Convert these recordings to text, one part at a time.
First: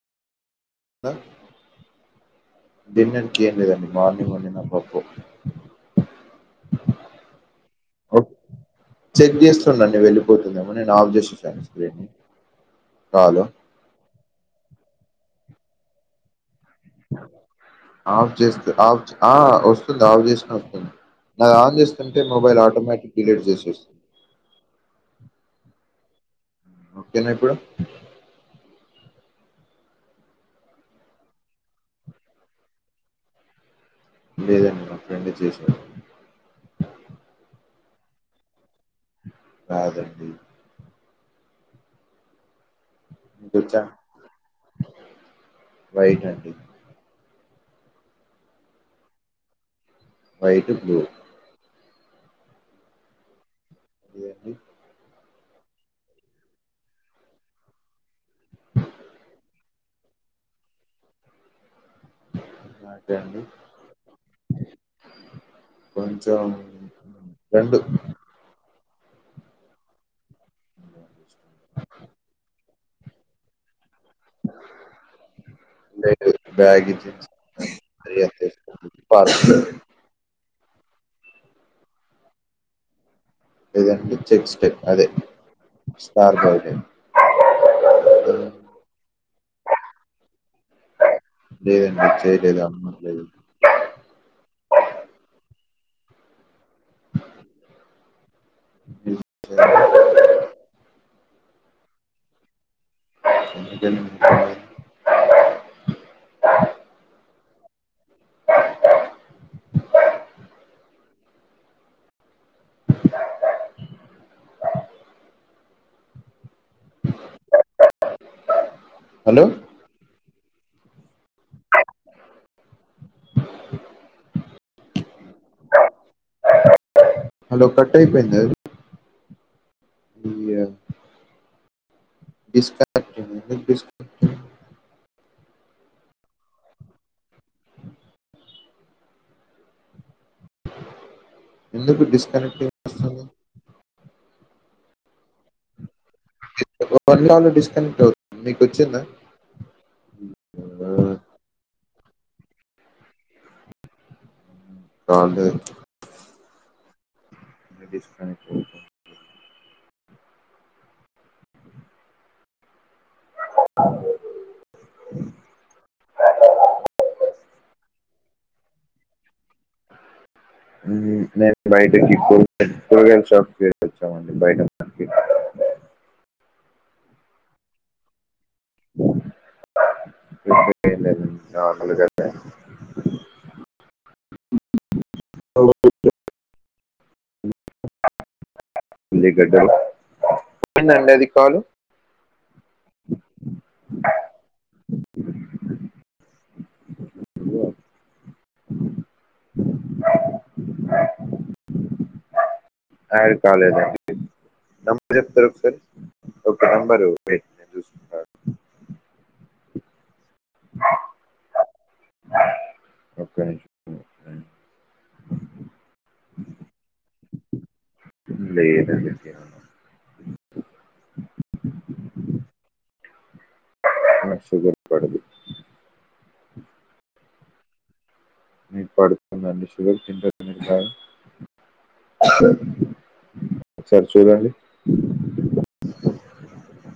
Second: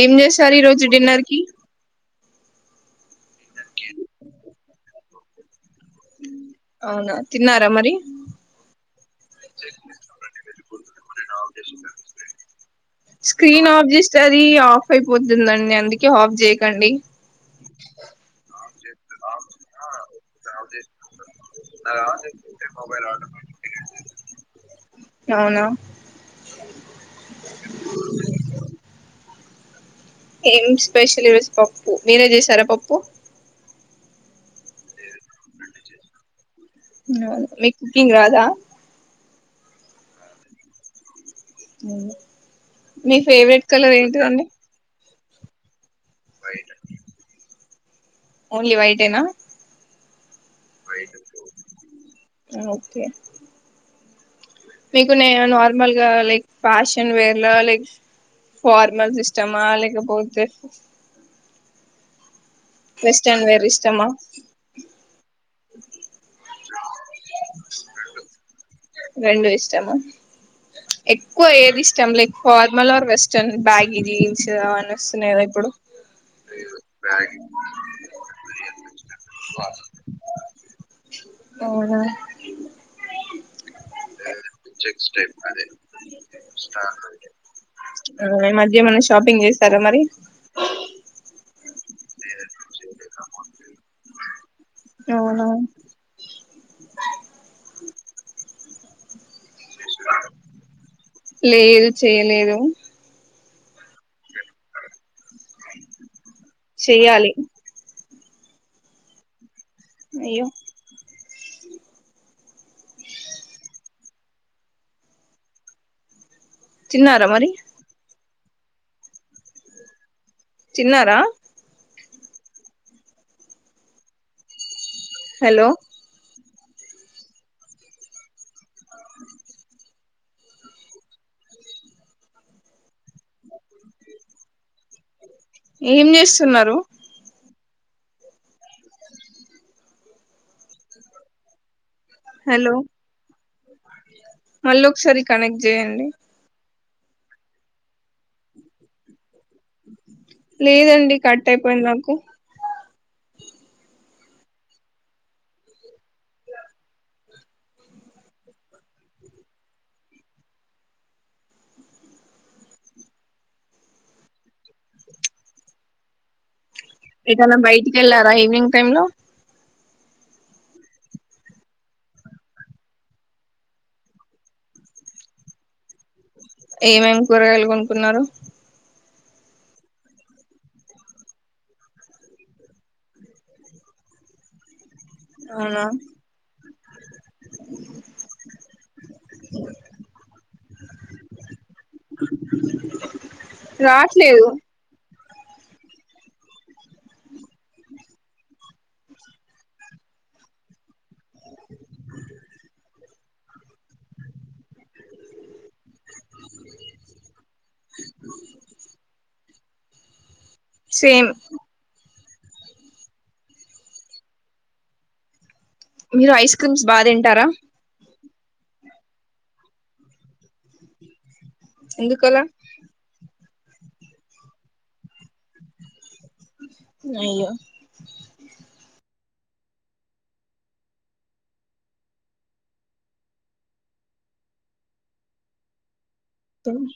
ఏం చేసారు ఈ రోజు డిన్నర్ కి డిన్నర్ కి ఏం లేదండి మార్నింగ్ వండిన పప్పు అవున తిన్నారా మరి ఓ, చెక్ చేస్తున్నా అండి వెళ్ళిపోతుందేమో అని నేను ఆఫ్ చేసేసాను స్క్రీన్ కాలు స్క్రీన్ ఆఫ్ జస్ అది ఆఫ్ అయిపోతుందండి అందుకే ఆఫ్ చేయకండి ఆఫ్ [inaudible] చేస్తే ఆఫ్ చే- ఆ వస్తుంది ఆఫ్ చేసిన వస్తుంది నాది ఆన్ చేస్తుంటే మొబైల్ మొబైలో ఆటోమేటిక్ ఆర్డర్ డిలీట్ పెట్టుకొని చేసేస్తుంది తినేయండి అవునా తినే అప్పుడు ఏం స్పెషల్ ఈరోజు పప్పు మీరే చేసారా పప్పు లేదండి మా ఫ్రెండ్ చేశాడు హా అవును మీ కుకింగ్ రాదా రాదు అండి అవును మీ ఫేవరెట్ మీకొచ్చా కలర్ ఏంటిదండి వైట్ అండి ఓన్లీ వైట్ ఏనా వైట్ బ్లూ హు ఓకే [inaudible] మీకు నే నార్మల్గా లైక్ ఫ్యాషన్ వేర్ ల లైక్ ఫార్మల్స్ ఇష్టమా లేకపోతే బ్లాక్ అండి వెస్టర్న్ వేర్ ఇష్టమా కొంచం రెండు రెండు ఇష్టమ ఎక్కువ ఏది ఇష్టం like formal or western baggy jeans అనిస్తున్నాయి కదా ఇప్పుడు లేదు బ్యాగ్ పర్ అవున [unintelligible] ఆ ఈ మధ్య ఏమన్నా షాపింగ్ చేసరా మరి లేదండి చేయలేదు అమ్మ ఉండేది అవున లేదు చేయలేదు చెల్ చెయాలి అయ్యో తిన్నార మరి హలో చిన్నార హలో హలో కట్ అయిపోయింద అ బస్కస్ ఏం చేస్తున్నారు ఎందుకు డిస్కనెక్ట్ హలో అస్తుంది మళ్ళీ ఒకసారి కనెక్ట్ చేయండి [unintelligible] డిస్కనెక్ట్ అవుతుంది మీకు వచ్చిందా లేదండి కట్ అయిపోయింది నాకు [unintelligible] ని పో ఏదైన బయటికి వెళ్ళారా ఈవినింగ్ టైమ్ లో నేను బయటకి [unintelligible] షాప్కి వచ్చామండి బయట ఏమేమి కూరగాయాలు కొనుకున్నారు [unintelligible] అవునా పలిగడ్ ఏడి అది కాలు రాట్లేదు [unintelligible] నబ చెప్త సార్ ఓకే నంబ దూ సేమ్ ఒకకే మీరు ఐస్ క్రీమ్స్ బాగా తింటారా లేదదతే ఎందుకలా పడదు అయ్యో మీపాడుతుందన్ని షుగర్ కింద నిర్ధయం సర సార్ చూదండి తమ్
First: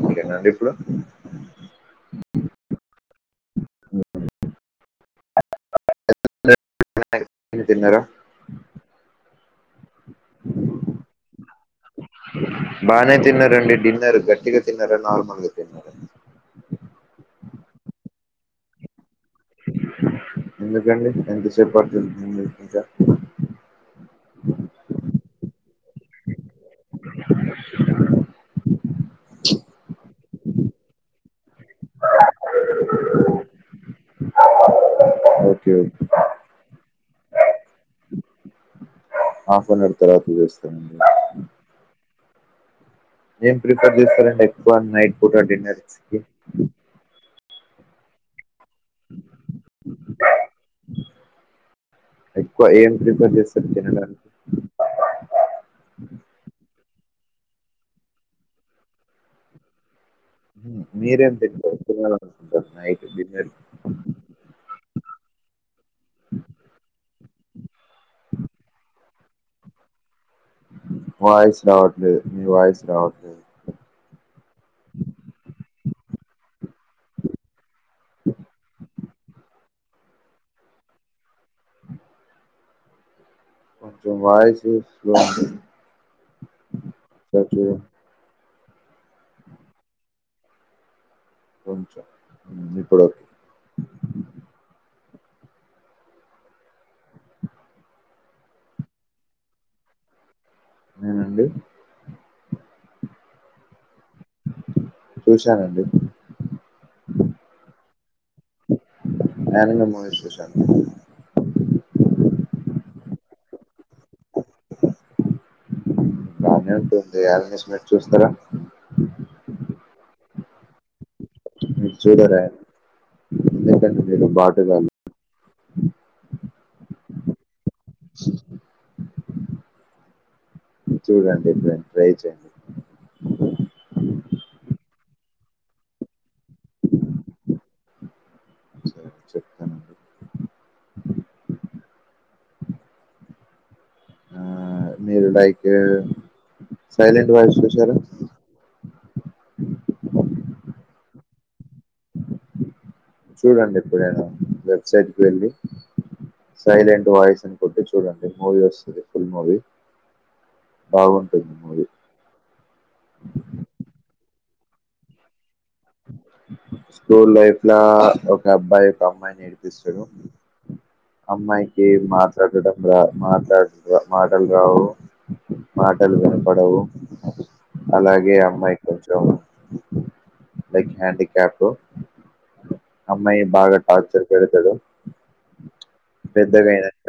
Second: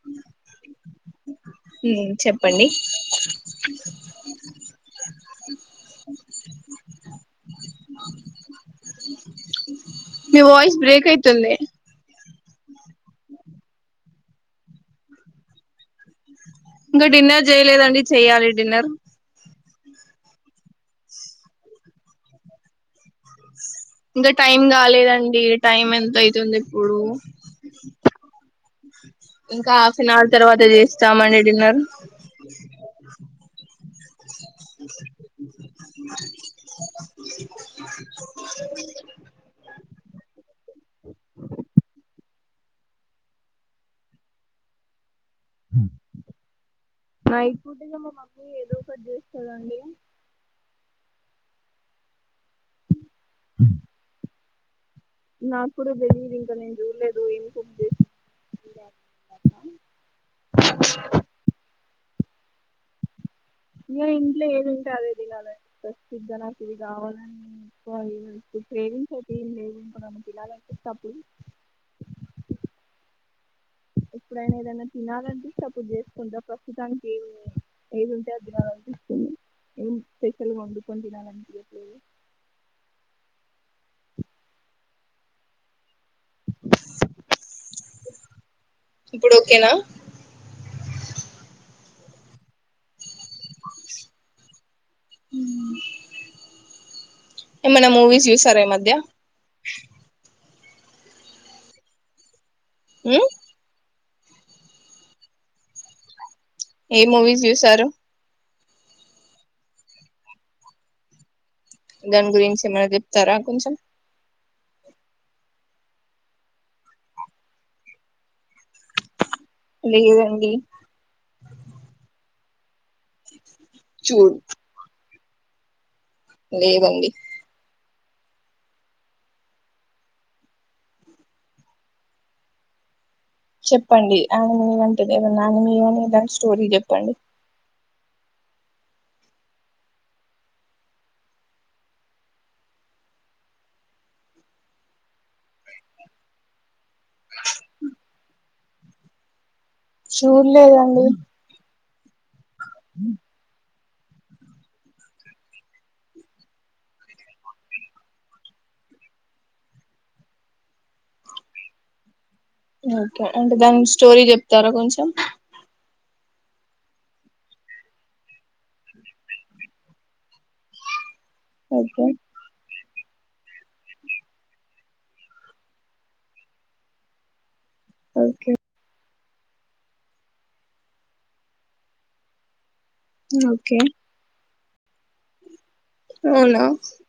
ఇంకెంటండి ఇప్పుడు ప్పండి ఏం తిన్నారా మీ వాయిస్ బ్రేక్ అయితుంది బానే తిన్నారండి డిన్నర్ గట్టిగా తిన్నారా నార్మల్గా తిన్నరా ఇంకా డిన్నర్ చేయలేదండి చెయాలి డిన్నర్ ఎందుకండి ఎంతసేపు పడుతుంది డిన్నర్ ఇంకా ఏ టైం ఎంత అయితుంది ఇప్పుడు ఇంకా హాఫ్ అన్ అవర్ తర్వాత చేస్తామండి డిన్నర్ అ okay okay half an hour తర్వాత చేస్తాండి ఏం ప్రిఫర్ చేస్తారండి ఎక్కువ నైట్ పూట డిన్నర్స్ కి నైట్ పూట ఇగ మా మమ్మీ ఏదో ఒకటి చేస్తదండి ఎక్కువ ఏం ప్రిఫేర్ చేస్తారు తినడానికి నాకు కూడా తెలియదు ఇంకా నేను చూడలేదు ఏం కుక్ చేస్తుంది అని. ఉమ్ మీరేం తినరు తినాలనుకుంటారు నైట్ డిన్నర్ ఇగ ఇంట్లో ఏది ఉంటే అదే తినాలి స్పెసిఫిక్ గా నాకు ఇది ఫోర్టీన్ [unintelligible] వాయిస్ రావట్లే మీ వాయిస్ రావట్లే ఎప్పుడైనా ఏదైనా తినాలనిపిస్తే అప్పుడు చేసుకుంటా ప్రస్తుతానికి ఏమిలే ఎదుంటే అది తినాలి ఉమ్ ఏం స్పషల్గా వండుకొని తినాలనిపిట్లేదు కొంచెం వాయిస్ స్లో ఉంది ఒకసారి చూడండి ఇప్పుడు ఓకేనా కొంచం ఉమ్ ఇప్పుడు ఒకే ఉమ్ ఏమనా మూవీస్ చూసారా ఈ మధ్య నేనండి ఉమ్ చూశానండి ఏం మూవీస్ చూసారు యానిమి మూవీ చూసాను దాని గురించి ఏమైనా చెప్తారా కొంచెం డామినెంట్ ఉంది యానిమిస్ మీర్ చూస్తారా లేదండి మీరు చూడరా లేదండి మీరు చూడు బాటుగాల్లు లేదండి చూడండి ఇప్పుడైన ట్రై చేయండి చెప్పండి యానిమీ అంటది ఏదన్నా యానిమీ కానీ ఏదైనా స్టోరీ చెప్పండి సరే చెప్తానండి ఆ మీరు లైక్ సైలెంట్ వాయిస్ చూసారా అ చూడండి ఇప్పుడుేనా వెబ్సైట్కి వెళ్ళి సైలెంట్ వాయిస్ అని కొట్టి చూడండి మూవీ వస్తది ఫుల్ మూవీ బాగుంటుంది మూవీ ఓకే అంటే దాని స్టోరీ చెప్తారా కొంచెం స్కూల్ లైఫ్లా ఒక అబ్బాయి ఒక అమ్మాయి నేడిపిస్తడు అమ్మాయికి ఓకే మాట్లాడడం రా మాట్లాడిస్తే మాట్లాడు మాటలు రావు మాటలు వినపడవు అలాగే ఓకే అమ్మాయి కొంచెం లైక్ హ్యాండ్ కీప్యాడ్ అమ్మ బాగా ఓకే టార్చర్ పెడితది అవునా పెద్దగాయనాక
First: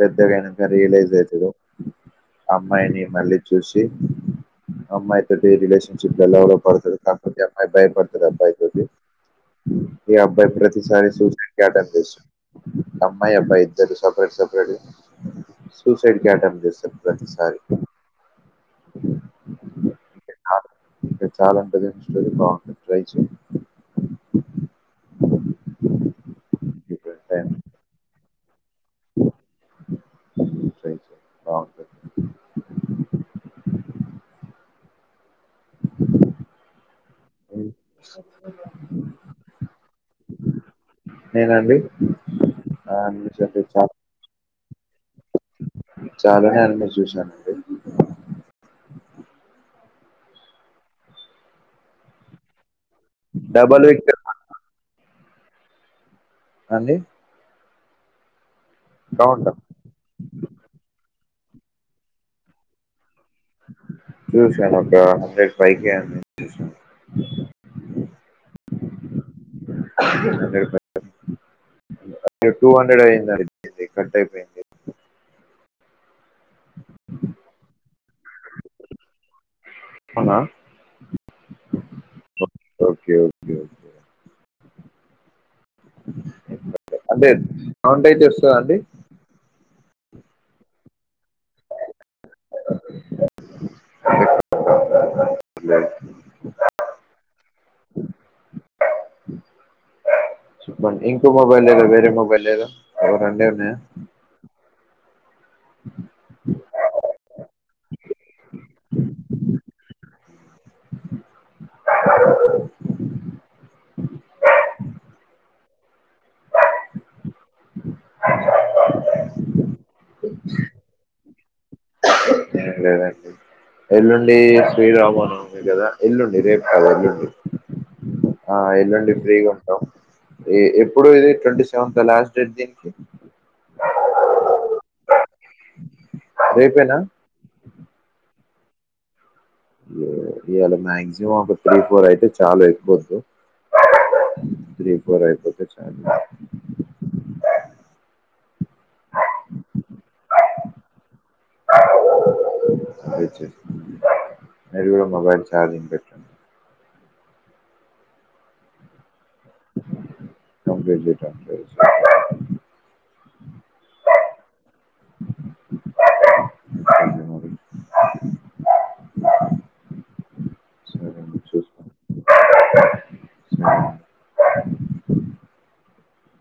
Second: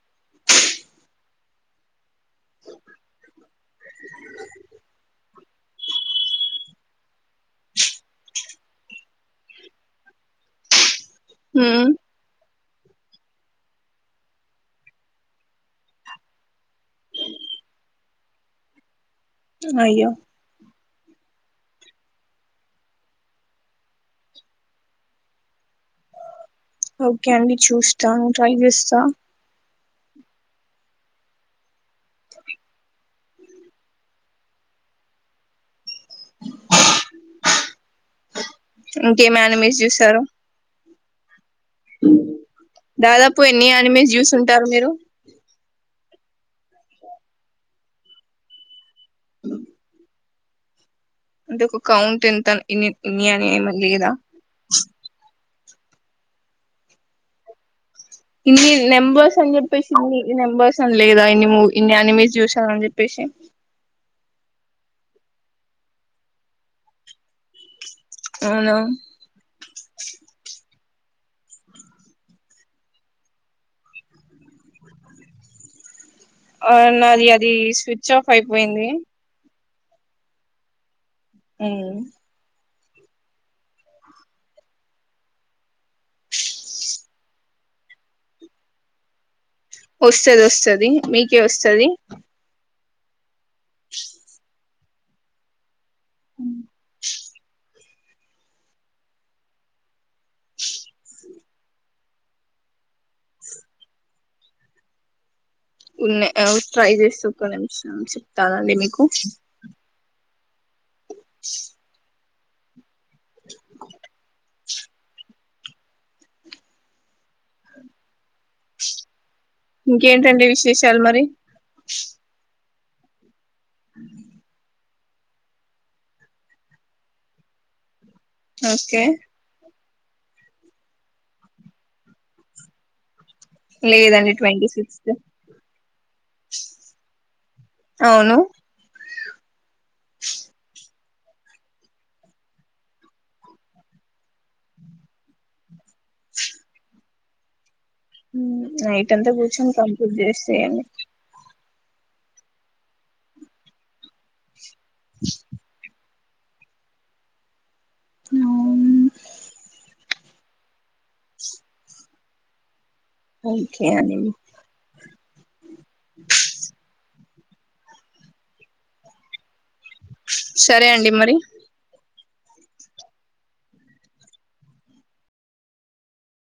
పెద్దగాయనాక రియలైజ్ అయితదో అమ్మాయి మిమ్మల్ని చూసి అమ్మాయి తోటి రిలేషన్షిప్ డవల పడుతుద కాకపోతే టైం పడుతుంది అబ్బాయి తోటి ఈ అబ్బాయి ప్రతిసారి సూసైడ్ కి అటెం ఉమ్ చేసిండు అమ్మాయి అబ్బాయి ఇద్దరిదీ సపరేట్ సపరేటీ సుసైడ్ కి అటెంప్ట్ చేస్తది ప్రతిసారి అయ్యో ఇకా చాల [unintelligible] ట్రై చే డిఫరెంట్ ఓకే టైం అండి చూస్తాను ట్రై చేస్తా ట్రై చేయి బాగుంటది అ [unintelligible] [unintelligible] ఇంకేమైన మీస్ జూసారో నేనండి దాదాపు యానిమేషన్ అంటే ఎన్ని చాలా యానిమల్స్ జూసుంటారు మీరు చాలా యానిమల్స్ చూసానండి. అంటే ఒక కౌంట్ ఇంత ఇన్ని ఇన్ని అని ఏమి డబల్ విక్ లేదా అండి ఇన్ని నెంబర్స్అని చెప్పేసి ఇన్ని నెంబర్స్ అని లేదా ఇన్ని మో ఇన్ని అనిమీస్ చూసా అని చెప్పేసి చూశాను ఒక హండ్రెడ్ పైకి చూసాను అవునా అది టూ హండ్రెడ్ అయింది కట్ అయిపోయింది. అవును నాది అది స్విచ్ ఆఫ్ అయిపోయింది. అవునా ఉమ్ ఒకే ఒకే ఒకే హండ్రెడ్ హండ్రెడ్ చేస్తదా అండి వస్తాది వస్తాది మీకే వస్తాది [unintelligible] [unintelligible] చెప్పండి ఇంకో మొబైల్ లేదా వేరే మొబైల్ లేదా రెండే ఉన్నాయా ఉన్నా ట్రై చేస్ చూస్తా [inaudible] చెప్తాగండి మీకు [unintelligible] [unintelligible] [unintelligible] ఇంకేంటండి విశేషాలు మరి ఏ లేదండి ఎల్లుండి శ్రీరామనవమి కదా ఎల్లుండి రేపు కాదు ఎల్లుండి ఆ ఓకే ఎల్లుండి ఫ్రీగా ఉంటాం. ఎప్పుడు ఇది ట్వంటీ సెవెంత్ ఆ లాస్ట్ డేట్ దీనికి లేదండి ట్వంటీ సిక్స్త్ రేపేనా అవును ఇ ఇవాళ మాక్సిమం ఒక త్రీ ఫోర్ అయితే చాలా ఎక్కువ వద్దు త్రీ ఫోర్ అయిపోతే చాలు మ్మ్ నైటంతా గూర్చొన్ కంప్లీట్ జేసేయండి. [inaudible] మీరు గూడా మొబైల్ చార్జింగ్ బెట్టు. [unintelligible] నోన్. కంప్లీట్ జేయిటాన్కి. ఒకే అనిల్. [unintelligible] సరే అండి మరి. చూసుకోండి